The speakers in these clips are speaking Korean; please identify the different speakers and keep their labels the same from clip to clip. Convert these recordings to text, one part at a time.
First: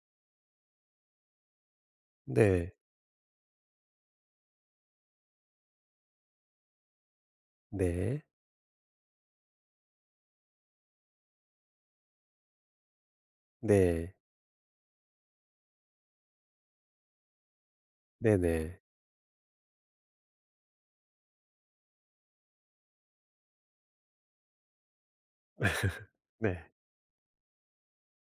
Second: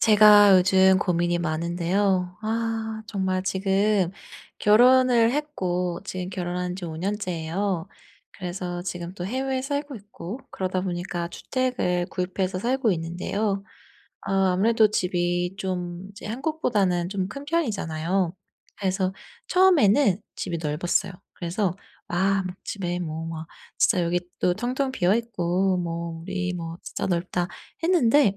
Speaker 1: 제가 요즘 고민이 많은데요.
Speaker 2: 네.
Speaker 1: 아, 정말 지금 결혼을 했고, 지금 결혼한 지 5년째예요.
Speaker 2: 네.
Speaker 1: 그래서 지금 또 해외에 살고 있고, 그러다 보니까 주택을 구입해서 살고 있는데요.
Speaker 2: 네.
Speaker 1: 아 아무래도 집이 좀 이제 한국보다는 좀 큰 편이잖아요.
Speaker 2: 네네. 네.
Speaker 1: 그래서 처음에는 집이 넓었어요. 그래서 와 막 집에 뭐 막 '진짜 여기 또 텅텅 비어 있고 뭐 우리 뭐 진짜 넓다.' 했는데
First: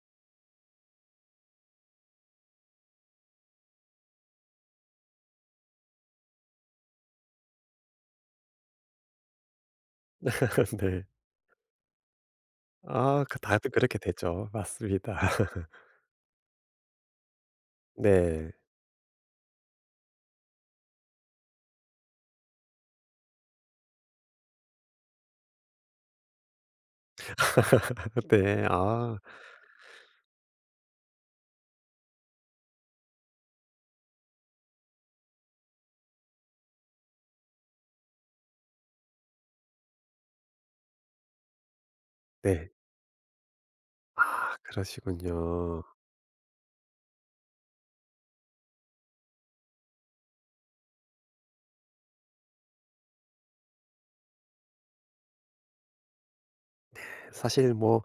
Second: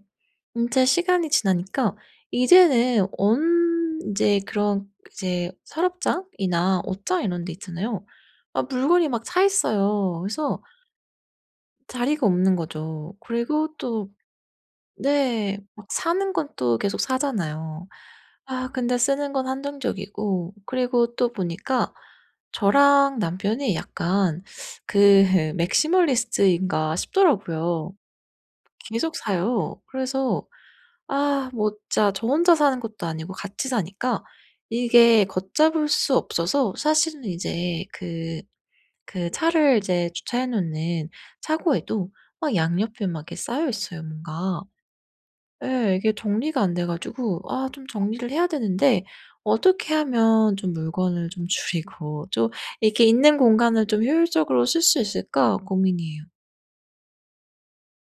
Speaker 1: 이제 시간이 지나니까 이제는 언제 그런 이제 서랍장이나 옷장 이런 데 있잖아요. 아 물건이 막 차 있어요. 그래서
Speaker 2: 네.
Speaker 1: 자리가 없는 거죠.
Speaker 2: 아, 그 다들
Speaker 1: 그리고
Speaker 2: 그렇게
Speaker 1: 또
Speaker 2: 되죠. 맞습니다.
Speaker 1: 네. 막 사는 건 또 계속 사잖아요.
Speaker 2: 네.
Speaker 1: 아 근데 쓰는 건 한정적이고 그리고 또 보니까 저랑 남편이 약간 그 맥시멀리스트인가 싶더라고요.
Speaker 2: 네.
Speaker 1: 계속
Speaker 2: 아,
Speaker 1: 사요. 그래서 아 뭐 진짜 저 혼자 사는 것도 아니고 같이 사니까 이게 걷잡을 수 없어서 사실은 이제 그 차를 이제 주차해 놓는 차고에도 막
Speaker 2: 네.
Speaker 1: 양옆에 막 이렇게 쌓여 있어요
Speaker 2: 아,
Speaker 1: 뭔가.
Speaker 2: 그러시군요.
Speaker 1: 예. 이게 정리가 안 돼 가지고 아 좀 정리를 해야 되는데 어떻게 하면 좀 물건을 좀 줄이고 좀 이렇게 있는 공간을 좀 효율적으로 쓸 수 있을까 고민이에요.
Speaker 2: 사실 뭐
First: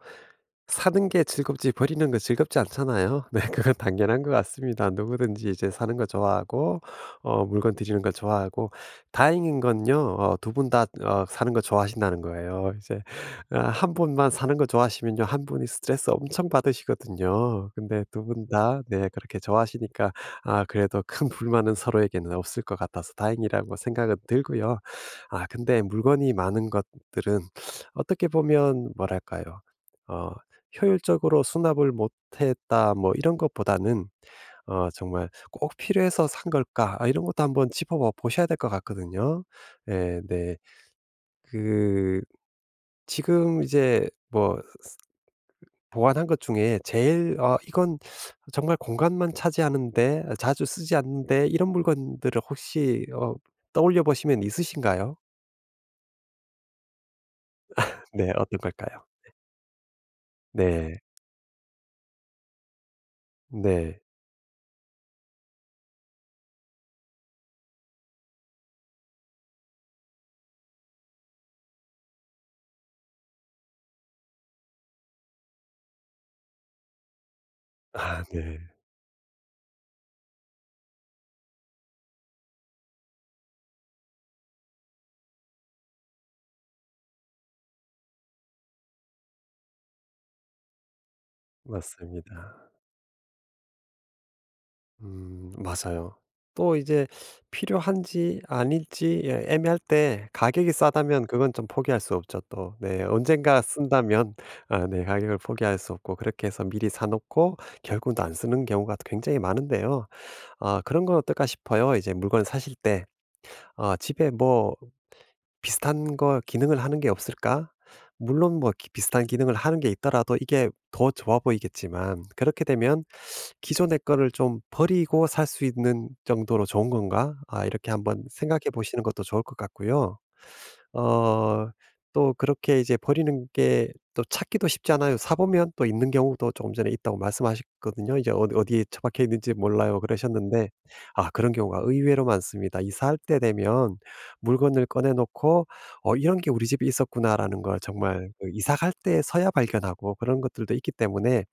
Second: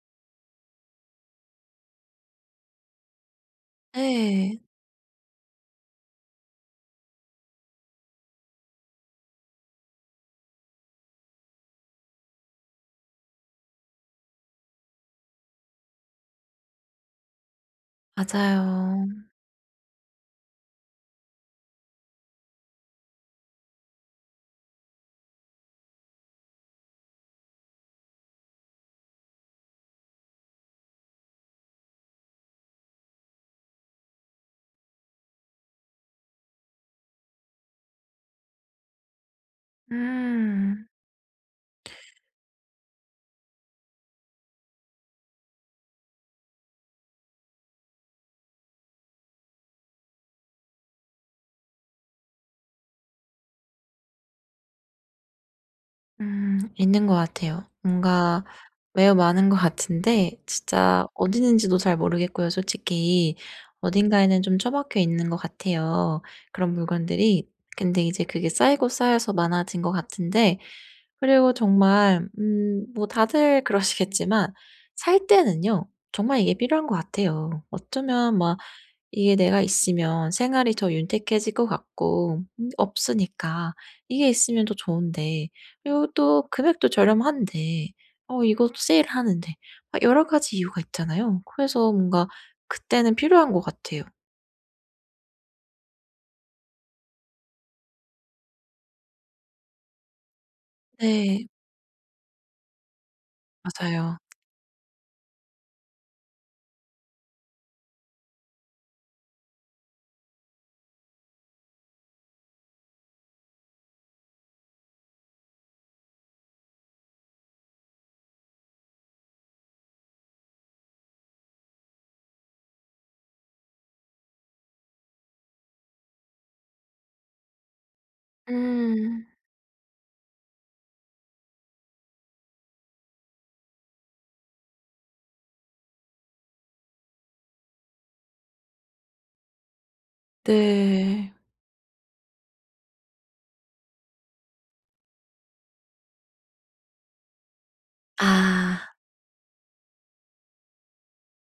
Speaker 2: 사는 게 즐겁지 버리는 거 즐겁지 않잖아요. 네, 그건 당연한 것
Speaker 1: 네.
Speaker 2: 같습니다. 누구든지 이제 사는 거 좋아하고 물건 드리는 거 좋아하고 다행인 건요. 두 분 다 사는 거 좋아하신다는 거예요. 이제 아, 한 분만 사는 거 좋아하시면요, 한 분이 스트레스 엄청 받으시거든요. 근데 두 분 다
Speaker 1: 맞아요.
Speaker 2: 네, 그렇게 좋아하시니까 아, 그래도 큰 불만은 서로에게는 없을 것 같아서 다행이라고 생각은 들고요. 아, 근데 물건이 많은 것들은 어떻게 보면 뭐랄까요? 어 효율적으로 수납을 못했다 뭐 이런 것보다는 정말 '꼭 필요해서 산 걸까?' 아, 이런 것도 한번 짚어 봐 보셔야 될 것 같거든요. 예, 네.
Speaker 1: 음.
Speaker 2: 그 지금 이제 뭐 쓰- 보관한 것 중에 제일 이건 정말 공간만 차지하는데 아, 자주 쓰지 않는데, 이런 물건들을 혹시 떠올려 보시면 있으신가요?
Speaker 1: 음. 있는 것 같아요.
Speaker 2: 네.
Speaker 1: 뭔가
Speaker 2: 어떤 걸까요?
Speaker 1: 매우 많은 것 같은데
Speaker 2: 네.
Speaker 1: 진짜 어디 있는지도 잘 모르겠고요 솔직히.
Speaker 2: 네.
Speaker 1: 어딘가에는 좀 처박혀 있는 것 같아요 그런 물건들이. 근데 이제 그게 쌓이고 쌓여서 많아진 것 같은데 그리고 정말 뭐 다들 그러시겠지만 살 때는요. 정말 이게 필요한 것 같아요.
Speaker 2: 아,
Speaker 1: 어쩌면 막
Speaker 2: 네.
Speaker 1: 이게 내가 있으면 생활이 더 윤택해질 것 같고 없으니까 이게 있으면 더 좋은데 그리고 또 금액도 저렴한데 어 이것도 세일 하는데 막 여러 가지 이유가 있잖아요. 그래서 뭔가
Speaker 2: 맞습니다.
Speaker 1: 그때는 필요한 것 같아요.
Speaker 2: 음, 맞아요. 또 이제 필요한지 아닐지 예, 애매할 때 가격이 싸다면
Speaker 1: 네.
Speaker 2: 그건 좀 포기할 수 없죠 또. 네, 언젠가
Speaker 1: 맞아요.
Speaker 2: 쓴다면 아, 네, 가격을 포기할 수 없고 그렇게 해서 미리 사 놓고 결국은 안 쓰는 경우가 굉장히 많은데요. 아, 그런 건 어떨까 싶어요. 이제 물건 사실 때 아, 집에 뭐 비슷한 거 기능을 하는 게 없을까? 물론 뭐 기 비슷한 기능을 하는 게 있더라도 이게 더 좋아 보이겠지만, 그렇게 되면 '기존의 거를 좀 버리고 살 수 있는 정도로 좋은 건가?' 아, 이렇게 한번 생각해 보시는 것도
Speaker 1: 음.
Speaker 2: 좋을 것 같고요. 어 또 그렇게 이제 버리는 게 또 찾기도 쉽지 않아요. 사 보면 또 있는 경우도, 조금 전에 있다고 말씀하셨거든요. 이제 어디 어디에 처박혀 있는지 몰라요 그러셨는데 아,
Speaker 1: 네.
Speaker 2: 그런 경우가 의외로 많습니다. 이사할 때 되면 물건을 꺼내 놓고 '어, 이런 게 우리 집에 있었구나.'라는 걸 정말 그 이사 갈
Speaker 1: 아.
Speaker 2: 때서야 발견하고 그런 것들도 있기 때문에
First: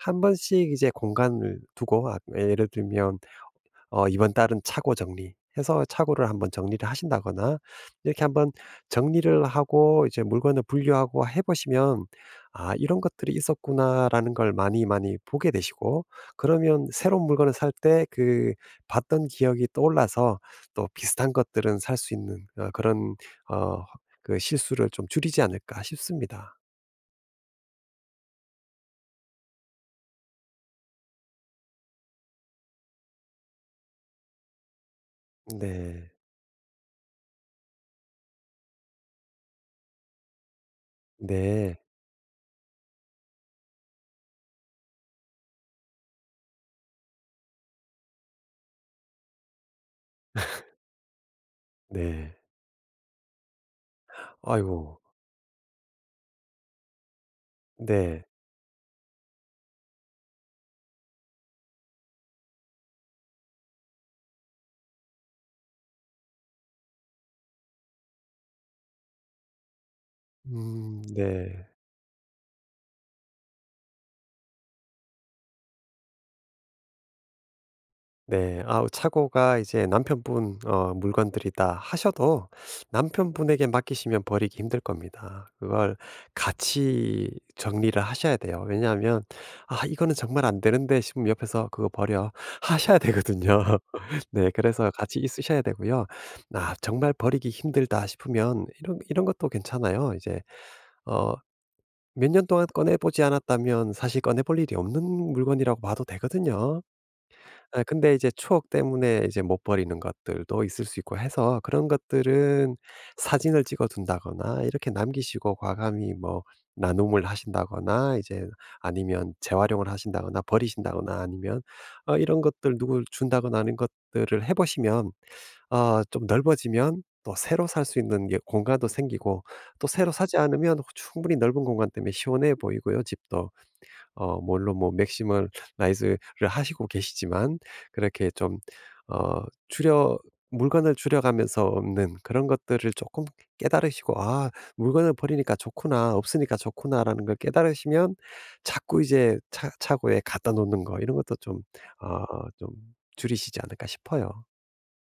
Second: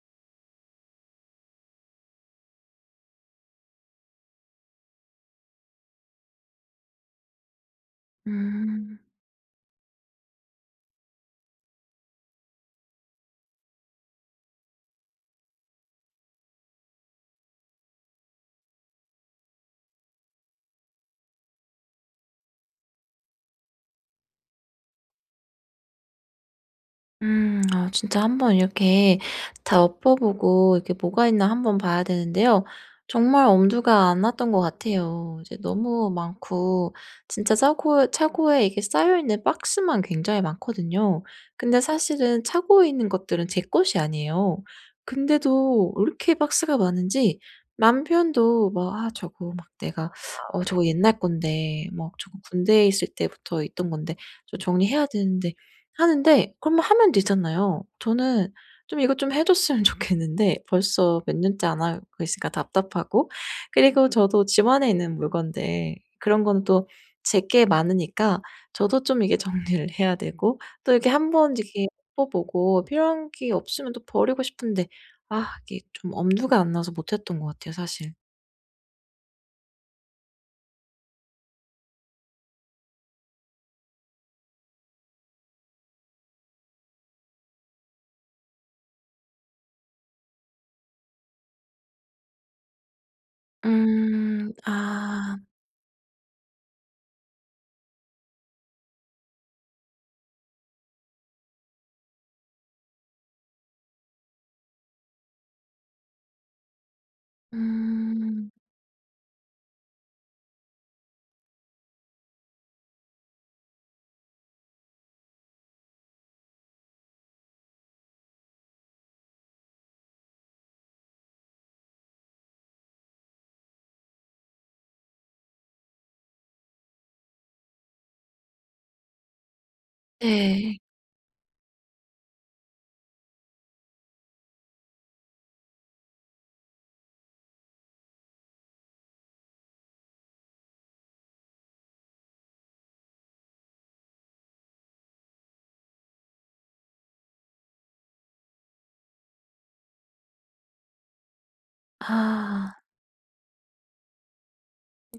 Speaker 2: 한 번씩 이제 공간을 두고 아, 예를 들면 이번 달은 차고 정리 해서 차고를 한번 정리를 하신다거나 이렇게 한번
Speaker 1: 음.
Speaker 2: 정리를 하고 이제 물건을 분류하고 해 보시면 '아, 이런 것들이 있었구나.'라는 걸 많이 많이 보게 되시고 그러면 새로운 물건을 살 때 그 봤던 기억이 떠올라서 또 비슷한 것들은 살 수 있는 어 그런 어 그 실수를 좀 줄이지 않을까 싶습니다.
Speaker 1: 음. 아 진짜 한번 이렇게 다 엎어보고 이렇게 뭐가 있나 한번 봐야 되는데요. 정말 엄두가 안 났던 것 같아요. 이제 너무
Speaker 2: 네.
Speaker 1: 많고 진짜 차고에 이게 쌓여 있는 박스만 굉장히 많거든요.
Speaker 2: 네.
Speaker 1: 근데 사실은 차고에 있는 것들은 제 것이 아니에요. 근데도 왜 이렇게 박스가 많은지 남편도 막 "아 저거 막 내가 어 저거 옛날 건데 막
Speaker 2: 네.
Speaker 1: 저거 군대에 있을 때부터 있던 건데 저
Speaker 2: 아이고.
Speaker 1: 정리해야 되는데 하는데 그러면 하면 되잖아요.
Speaker 2: 네.
Speaker 1: 저는 좀 이것 좀 해 줬으면 좋겠는데 벌써 몇 년째 안 하고 있으니까 답답하고 그리고 저도 집 안에 있는 물건데 그런 거는 또 제게 많으니까 저도 좀 이게 정리를 해야 되고 또
Speaker 2: 음,
Speaker 1: 이렇게 한번
Speaker 2: 네.
Speaker 1: 이렇게 뽑 보고 필요한 게 없으면 또 버리고 싶은데 아 이게 좀 엄두가 안 나서 못 했던 것 같아요 사실.
Speaker 2: 네. 아, 차고가 이제 남편분 물건들이다 하셔도 남편분에게 맡기시면 버리기 힘들 겁니다. 그걸 같이 정리를 하셔야 돼요. 왜냐하면 '아, 이거는 정말 안 되는데.' 싶으면 옆에서 "그거 버려." 하셔야 되거든요. 네.
Speaker 1: 음.
Speaker 2: 그래서 같이
Speaker 1: 아.
Speaker 2: 있으셔야 되고요. 아, 정말 버리기 힘들다 싶으면 이런 것도 괜찮아요. 이제 어 몇 년 동안 꺼내 보지 않았다면 사실 꺼내 볼 일이 없는 물건이라고 봐도 되거든요. 예, 근데 이제
Speaker 1: 음.
Speaker 2: 추억 때문에 이제 못 버리는 것들도 있을 수 있고 해서 그런 것들은 사진을 찍어 둔다거나 이렇게 남기시고 과감히 뭐 나눔을 하신다거나, 이제 아니면 재활용을 하신다거나 버리신다거나, 아니면 이런 것들 누굴 준다거나 하는 것들을 해 보시면 좀 넓어지면 또 새로 살 수 있는 게 공간도 생기고 또 새로 사지 않으면
Speaker 1: 네.
Speaker 2: 충분히 넓은 공간 때문에 시원해 보이고요 집도. 물론 뭐 맥시멀 라이즈를 하시고 계시지만 그렇게 좀 어 줄여 물건을 줄여가면서 없는 그런 것들을 조금 깨달으시고 '아, 물건을 버리니까 좋구나. 없으니까 좋구나.'라는 걸 깨달으시면 자꾸 이제 차 차고에 갖다 놓는 거 이런 것도 좀 어 좀
Speaker 1: 아.
Speaker 2: 줄이시지 않을까 싶어요.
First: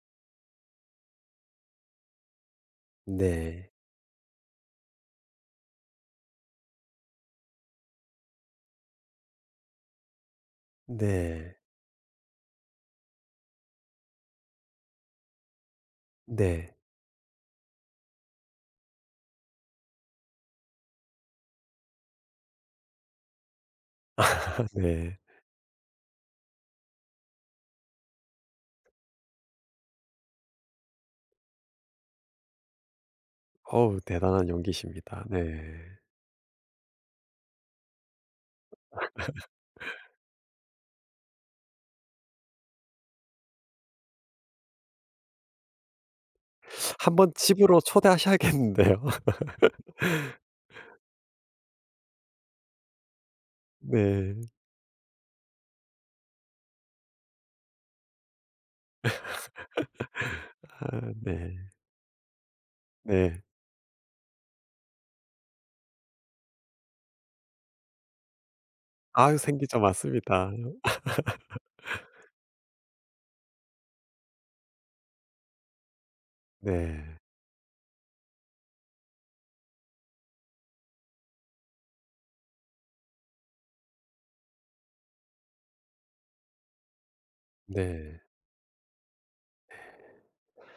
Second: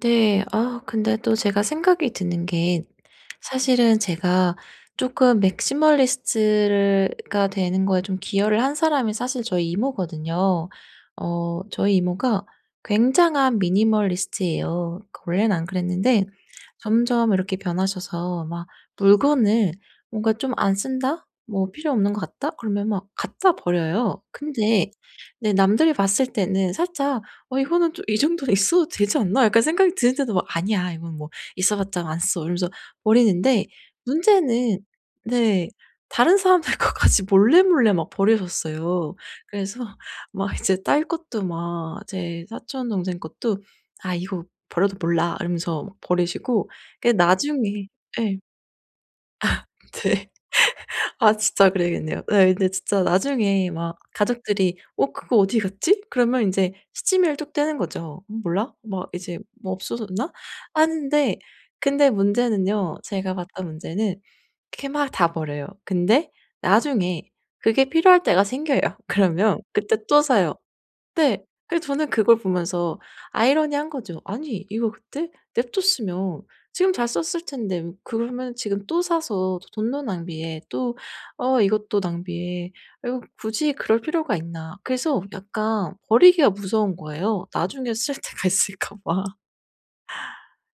Speaker 1: 네. 아 근데 또 제가 생각이 드는 게
Speaker 2: 네.
Speaker 1: 사실은 제가 조금 맥시멀리스트가 되는 거에 좀 기여를 한 사람이 사실 저희 이모거든요.
Speaker 2: 네.
Speaker 1: 어 저희 이모가 굉장한 미니멀리스트예요. 그 원래는 안 그랬는데
Speaker 2: 네.
Speaker 1: 점점 이렇게 변하셔서 막 물건을 뭔가 좀 '안 쓴다. 뭐 필요 없는 것 같다.' 그러면 막 갖다 버려요. 근데
Speaker 2: 네.
Speaker 1: 네 남들이 봤을 때는 살짝 '어 이거는 좀 이 정도는 있어도 되지 않나?' 약간 생각이 드는데도 막 '아니야. 이건 뭐 있어 봤자 안 써.' 이러면서 버리는데
Speaker 2: 어우, 대단한
Speaker 1: 문제는
Speaker 2: 용기십니다. 네.
Speaker 1: 네. 다른 사람들 것까지 몰래 몰래 막 버려줬어요. 그래서 막 이제 딸 것도 막 제 사촌 동생 것도 "아 이거 버려도 몰라." 이러면서 막 버리시고 그게
Speaker 2: 한번 집으로
Speaker 1: 나중에 예.
Speaker 2: 초대하셔야겠는데요.
Speaker 1: 네. 아 진짜 그래야겠네요. 네 근데 진짜 나중에 막
Speaker 2: 네.
Speaker 1: 가족들이 "어 그거 어디 갔지?" 그러면 인제 시치미를 뚝 떼는 거죠. 몰라." 막 이제 "뭐 없어졌나?"
Speaker 2: 아,
Speaker 1: 하는데
Speaker 2: 네.
Speaker 1: 근데 문제는요. 제가
Speaker 2: 네.
Speaker 1: 봤던 문제는 이렇게 막 다 버려요. 근데 나중에 그게 필요할 때가 생겨요.
Speaker 2: 아,
Speaker 1: 그러면
Speaker 2: 생기죠.
Speaker 1: 그때 또
Speaker 2: 맞습니다.
Speaker 1: 사요. 네. 그래서 저는 그걸 보면서 아이러니한 거죠. '아니 이거 그때 냅뒀으면 지금
Speaker 2: 네.
Speaker 1: 잘 썼을 텐데 그러면 지금 또 사서 또 돈도 낭비해. 또 어 이것도 낭비해. 이거 굳이 그럴 필요가 있나.' 그래서 약간 버리기가 무서운 거예요. 나중에 쓸
Speaker 2: 네.
Speaker 1: 때가 있을까 봐.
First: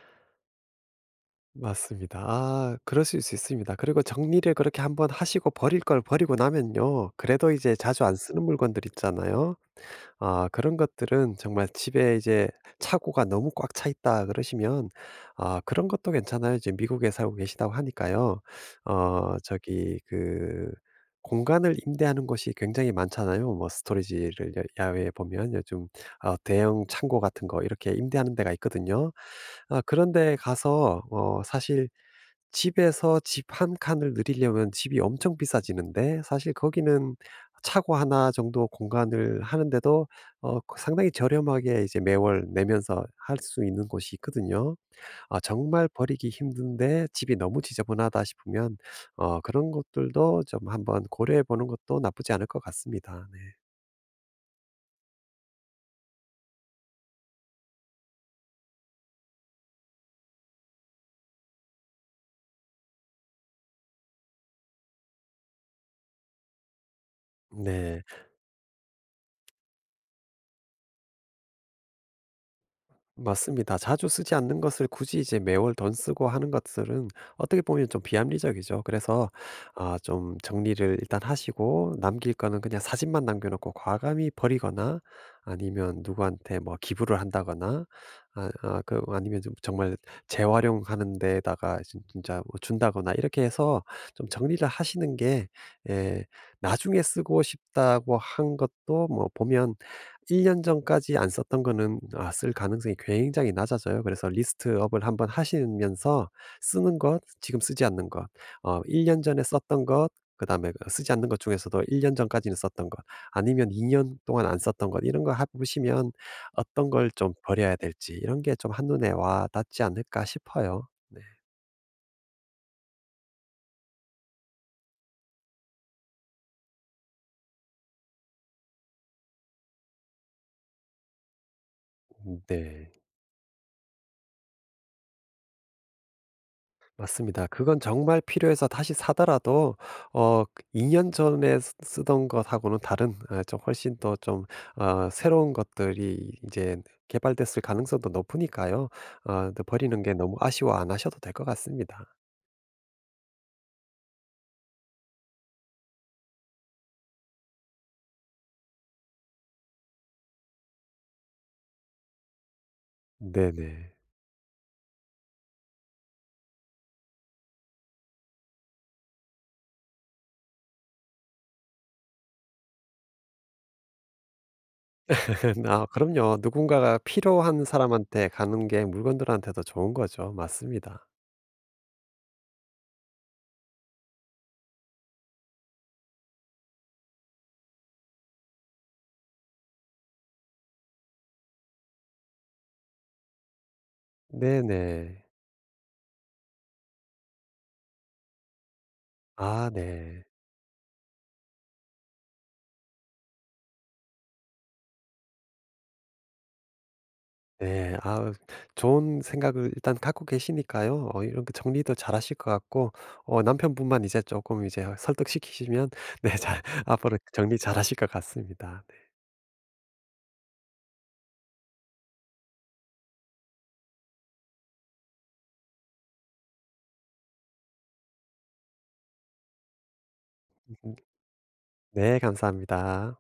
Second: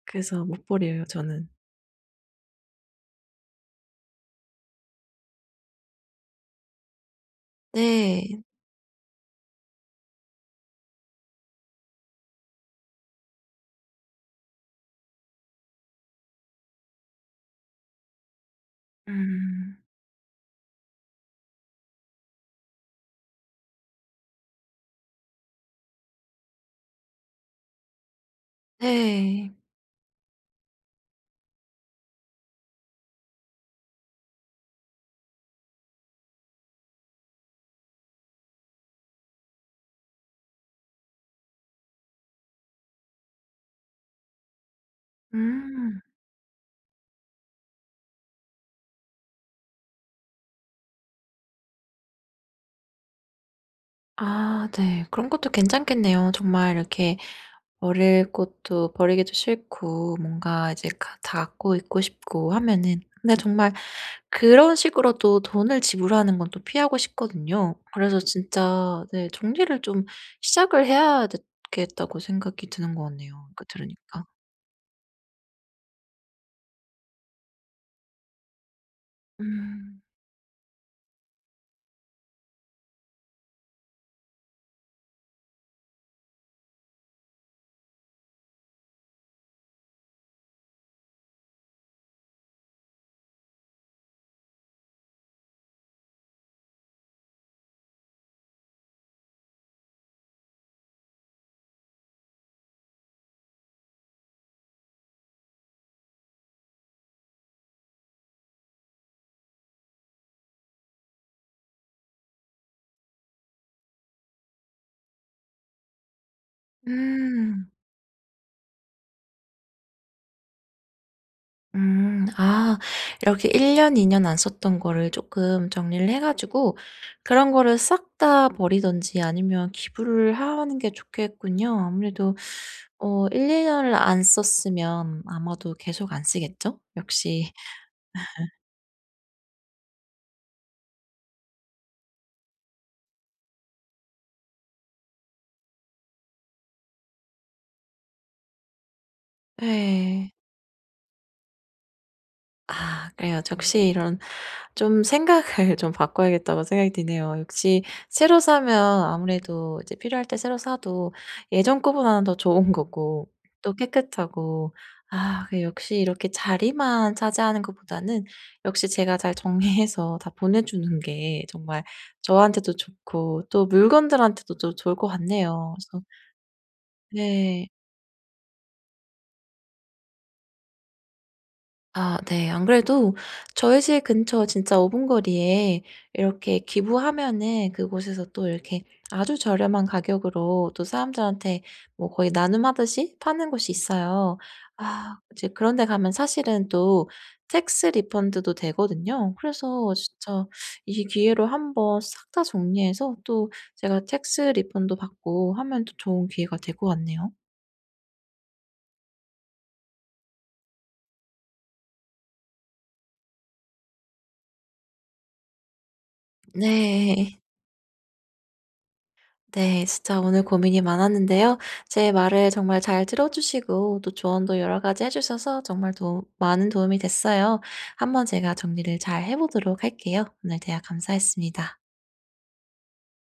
Speaker 1: 그래서 못 버려요 저는.
Speaker 2: 맞습니다. 아, 그러실 수 있습니다. 그리고 정리를 그렇게 한번 하시고 버릴 걸 버리고 나면요, 그래도 이제 자주 안
Speaker 1: 네.
Speaker 2: 쓰는 물건들 있잖아요. 아, 그런 것들은 정말 집에 이제 차고가 너무 꽉 차 있다 그러시면 아, 그런 것도 괜찮아요. 이제 미국에 살고 계시다고 하니까요.
Speaker 1: 음.
Speaker 2: 저기 그 공간을 임대하는 곳이 굉장히 많잖아요. 뭐 스토리지를 야 야외에 보면 요즘 대형 창고 같은 거 이렇게 임대하는 데가 있거든요.
Speaker 1: 네.
Speaker 2: 아, 그런 데 가서 사실 집에서 집 한 칸을 늘리려면 집이 엄청 비싸지는데, 사실 거기는 차고 하나 정도 공간을 하는데도 그 상당히 저렴하게 이제 매월 내면서 할 수 있는 곳이 있거든요. 아, 정말
Speaker 1: 음.
Speaker 2: 버리기 힘든데 집이 너무 지저분하다 싶으면 그런 것들도 좀 한번 고려해 보는 것도 나쁘지 않을 것 같습니다. 네.
Speaker 1: 아 네. 그런 것도 괜찮겠네요. 정말 이렇게 버릴 것도 버리기도 싫고 뭔가 이제 가 다 갖고 있고 싶고 하면은 근데 정말 그런 식으로 또 돈을 지불하는 건 또 피하고 싶거든요.
Speaker 2: 네.
Speaker 1: 그래서 진짜 네 정리를 좀 시작을 해야 겠다고 생각이 드는 것 같네요. 그러니까
Speaker 2: 맞습니다. 자주
Speaker 1: 들으니까.
Speaker 2: 쓰지 않는 것을 굳이 이제 매월 돈 쓰고 하는 것들은 어떻게 보면 좀 비합리적이죠. 그래서 아,
Speaker 1: 음.
Speaker 2: 좀 정리를 일단 하시고 남길 거는 그냥 사진만 남겨놓고 과감히 버리거나 아니면 누구한테 뭐 기부를 한다거나 그 아니면 좀 정말 재활용하는 데다가 진짜 뭐 준다거나 이렇게 해서 좀 정리를 하시는 게 예, 나중에 쓰고 싶다고 한 것도 뭐 보면 1년 전까지 안 썼던 거는 아, 쓸 가능성이 굉장히 낮아져요. 그래서 리스트업을 한번 하시면서 쓰는 것, 지금 쓰지 않는 것, 1년 전에 썼던 것, 그다음에 그 쓰지 않는 것 중에서도 1년 전까지는 썼던 것, 아니면 2년 동안 안 썼던 것, 이런 거 해 보시면 어떤 걸 좀
Speaker 1: 음.
Speaker 2: 버려야 될지 이런 게 좀 한눈에 와 닿지 않을까 싶어요. 네.
Speaker 1: 음. 아 이렇게 1 년, 2년 안 썼던 거를 조금 정리를 해 가지고 그런 거를 싹 다 버리든지 아니면 기부를 하는 게 좋겠군요. 아무래도
Speaker 2: 음, 네.
Speaker 1: 어 1, 2 년을 안 썼으면 아마도 계속 안 쓰겠죠?
Speaker 2: 맞습니다.
Speaker 1: 역시
Speaker 2: 그건 정말 필요해서 다시 사더라도 어 2년 전에 쓰 쓰던 것하고는 다른 아, 좀 훨씬 더 좀 새로운 것들이 이제 개발됐을 가능성도 높으니까요. 근데 버리는 게
Speaker 1: 예.
Speaker 2: 너무 아쉬워 안 하셔도 될 것 같습니다.
Speaker 1: 아 그래요. 역시 이런 좀 생각을 좀 바꿔야겠다고 생각이 드네요. 역시 새로 사면 아무래도 이제 필요할 때 새로 사도 예전 거보다는 더 좋은 거고 또
Speaker 2: 네네.
Speaker 1: 깨끗하고 아 그 역시 이렇게 자리만 차지하는 것보다는 역시 제가 잘 정리해서 다 보내주는 게 정말 저한테도 좋고 또 물건들한테도 또 좋을 것 같네요.
Speaker 2: 아,
Speaker 1: 그래서
Speaker 2: 그럼요. 누군가가 필요한
Speaker 1: 네.
Speaker 2: 사람한테 가는 게 물건들한테도 좋은 거죠. 맞습니다.
Speaker 1: 아 네. 안 그래도 저희 집 근처 진짜 5분 거리에 이렇게 기부하면은 그곳에서 또 이렇게 아주 저렴한 가격으로 또 사람들한테 뭐 거의 나눔하듯이 파는 곳이 있어요. 아
Speaker 2: 네네.
Speaker 1: 이제 그런 데 가면 사실은 또 텍스 리펀드도 되거든요.
Speaker 2: 아,
Speaker 1: 그래서
Speaker 2: 네.
Speaker 1: 진짜 이 기회로 한번 싹 다 정리해서 또 제가 텍스 리펀드 받고 하면 또 좋은 기회가 될 것 같네요.
Speaker 2: 네. 아, 좋은 생각을 일단 갖고 계시니까요. 이런 그 정리도 잘하실 것 같고 남편분만 이제 조금 이제 설득시키시면 네, 잘 앞으로
Speaker 1: 네.
Speaker 2: 정리 잘하실 것 같습니다. 네.
Speaker 1: 네, 진짜 오늘 고민이 많았는데요. 제 말을 정말 잘 들어주시고 또 조언도 여러 가지 해주셔서 정말 도 많은 도움이 됐어요. 한번 제가 정리를 잘 해보도록 할게요. 오늘 대화
Speaker 2: 음,
Speaker 1: 감사했습니다.
Speaker 2: 네, 감사합니다.